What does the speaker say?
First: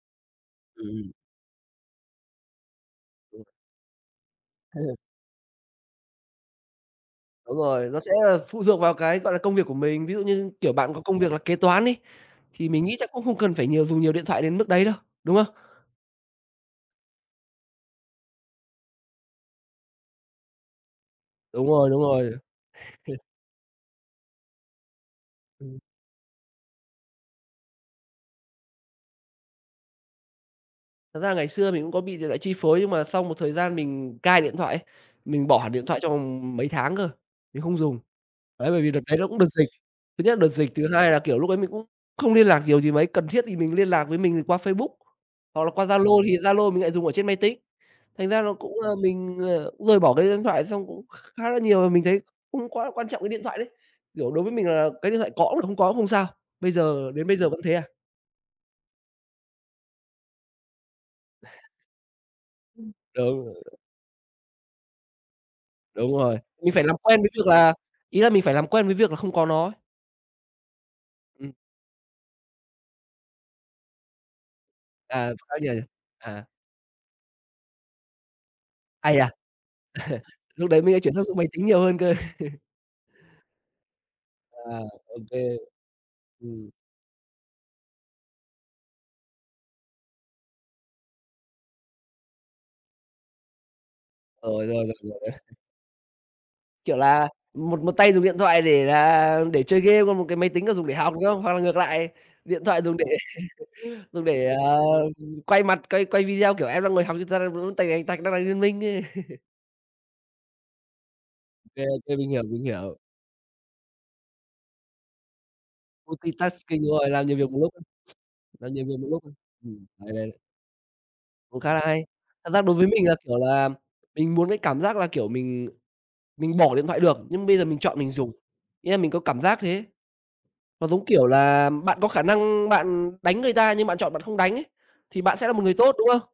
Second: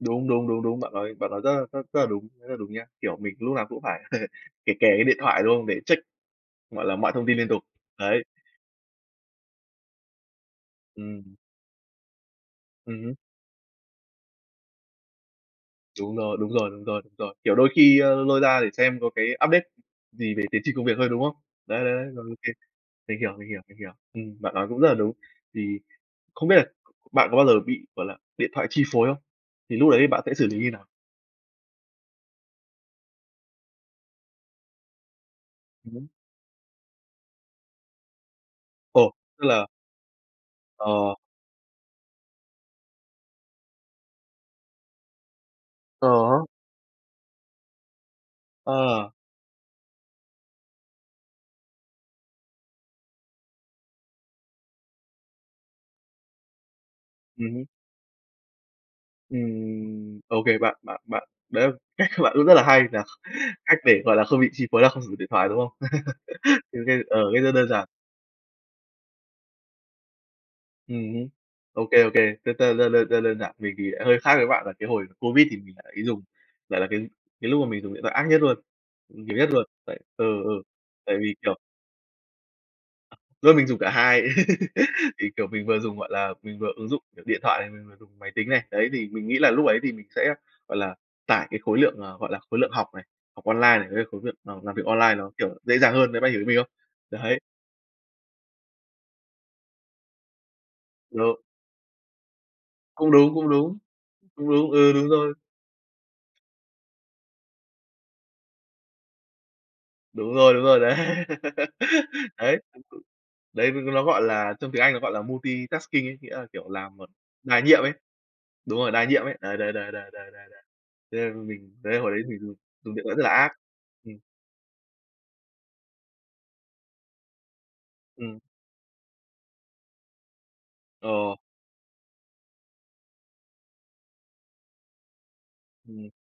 Đúng, đúng, đúng, đúng, bạn Ừm. nói bạn nói rất là rất rất là đúng, rất là đúng nha. Kiểu, mình [unintelligible] lúc nào cũng phải kề kề [unintelligible] cái điện thoại, đúng không? Để check, gọi là, mọi thông tin liên Đúng tục. rồi, nó sẽ, Đấy. a, phụ thuộc vào cái, gọi là, công việc của mình, ví dụ như, kiểu, bạn có công việc Ừm. là kế toán đi, thì mình nghĩ Ừm chắc hứm. cũng không cần phải nhiều dùng nhiều điện thoại đến mức đấy đâu, đúng không? Đúng rồi, đúng rồi, đúng rồi, đúng rồi. Kiểu, đôi khi, ơ, lôi ra để xem có cái update gì về tiến trình công việc thôi, đúng không? Đúng Đấy, rồi, đấy, đúng đấy, rồi, rồi. okay. Mình hiểu, mình hiểu, mình hiểu. Ừm, bạn nói cũng rất là đúng. Ừm. Thì không biết bạn có bao giờ bị, gọi là, điện thoại chi phối không? Thì lúc ấy thì bạn sẽ xử lý như nào? Thật ra ngày xưa mình cũng có bị điện thoại chi phối, nhưng mà xong một thời gian mình cai điện thoại ấy, mình bỏ hẳn điện Ừm thoại hứm. trong vòng mấy tháng cơ, mình không dùng. Đấy, bởi vì đợt Ồ, đấy nó cũng đợt tức là dịch, thứ nhất là đợt dịch, thứ hai Ờ. là, kiểu, lúc đấy mình cũng không liên lạc nhiều gì mấy, cần thiết thì mình liên lạc với mình qua Facebook hoặc là qua Ờ Zalo, thì hớ. Zalo thì mình lại dùng ở trên máy tính, thành ra nó cũng là À. mình, ờ, cũng rời bỏ cái điện thoại. Xong cũng kh khá là nhiều và mình thấy không quá là quan trọng cái điện thoại đấy, kiểu, đối với mình là cái điện thoại có cũng được, không có cũng không sao, bây giờ đến bây giờ Ừm vẫn hứm. thế à. Ừm, OK, bạn bạn bạn đấy là cách của bạn cũng rất là hay nhỉ? Đúng, ờ. Cách để, gọi là, không bị chi phối là không sử dụng điện thoại, đúng không? Đúng rồi, mình Thì phải làm OK, ờ, quen với cách việc rất đơn là giản. ý là mình phải làm quen với việc là không có nó. Ừm hứm. Ừm. Ô kê, ô kê, đơn đơn đơn đơn đơn giản mình thì lại hơi khác với bạn, là cái hồi À, COVID thì mình [unintelligible] lại ý dùng à. lại là cái cái lúc mà mình dùng điện thoại ác nhất luôn, Ai dùng dà. nhiều nhất luôn. Vậy ừ, ừ. Lúc đấy mình sẽ chuyển Tại sang vì, dùng máy kiểu tính nhiều hơn cơ. Do mình dùng cả hai. À, ô Thì, kê. kiểu, mình vừa dùng, gọi là, mình Ừm. vừa ứng dụng, kiểu, điện thoại này, mình vừa dùng máy tính này, đấy, thì mình nghĩ là lúc ấy thì mình sẽ, gọi là, tải cái khối lượng, à, gọi là, khối lượng học này, học online này, với lại khối lượng, ờ, Rồi, làm rồi, việc rồi, online rồi. nó, kiểu, dễ dàng hơn, đấy, bạn hiểu ý mình không? Kiểu là, Đấy. một một tay dùng điện thoại để là để chơi game, còn một cái máy tính là dùng để học, đúng Đúng. không? Hoặc là ngược lại, điện thoại dùng để Cũng đúng, cũng đúng, dùng để, cũng à, đúng, ừ, đúng rồi. ừm, quay mặt, quay quay video, kiểu, em đang ngồi học nhưng ta đang bấm tạch tạch tạch tạch, đang đánh Liên Minh, ơ. Đúng rồi, đúng rồi đấy. Ô kê, ô kê, mình hiểu, Đấy, mình hiểu. [unintelligible] đấy, đúng, nó gọi là trong tiếng Anh nó gọi là multi-tasking ấy, nghĩa là, kiểu, Multi-tasking, đúng làm một rồi, làm nhiều việc một đa lúc á, nhiệm ấy. làm Đúng nhiều rồi, việc đa một nhiệm lúc á. ấy, đấy, đấy, Ừm, đấy, đấy, đấy, đấy, đấy. đấy, đấy. Thế nên Cũng khá mình là đấy là hay, hồi đấy mình thật dùng ra đối với dùng điện mình là, thoại rất là kiểu ác. là, Ừm. mình muốn cái cảm giác là, kiểu, mình mình bỏ điện thoại được, nhưng bây giờ mình chọn mình dùng, Ừm. nghĩa là mình có cảm giác thế ấy. Nó giống kiểu Ờ. là bạn có khả năng bạn đánh người ta nhưng bạn chọn bạn không đánh ấy, thì bạn sẽ là một người tốt, đúng Ừm. không?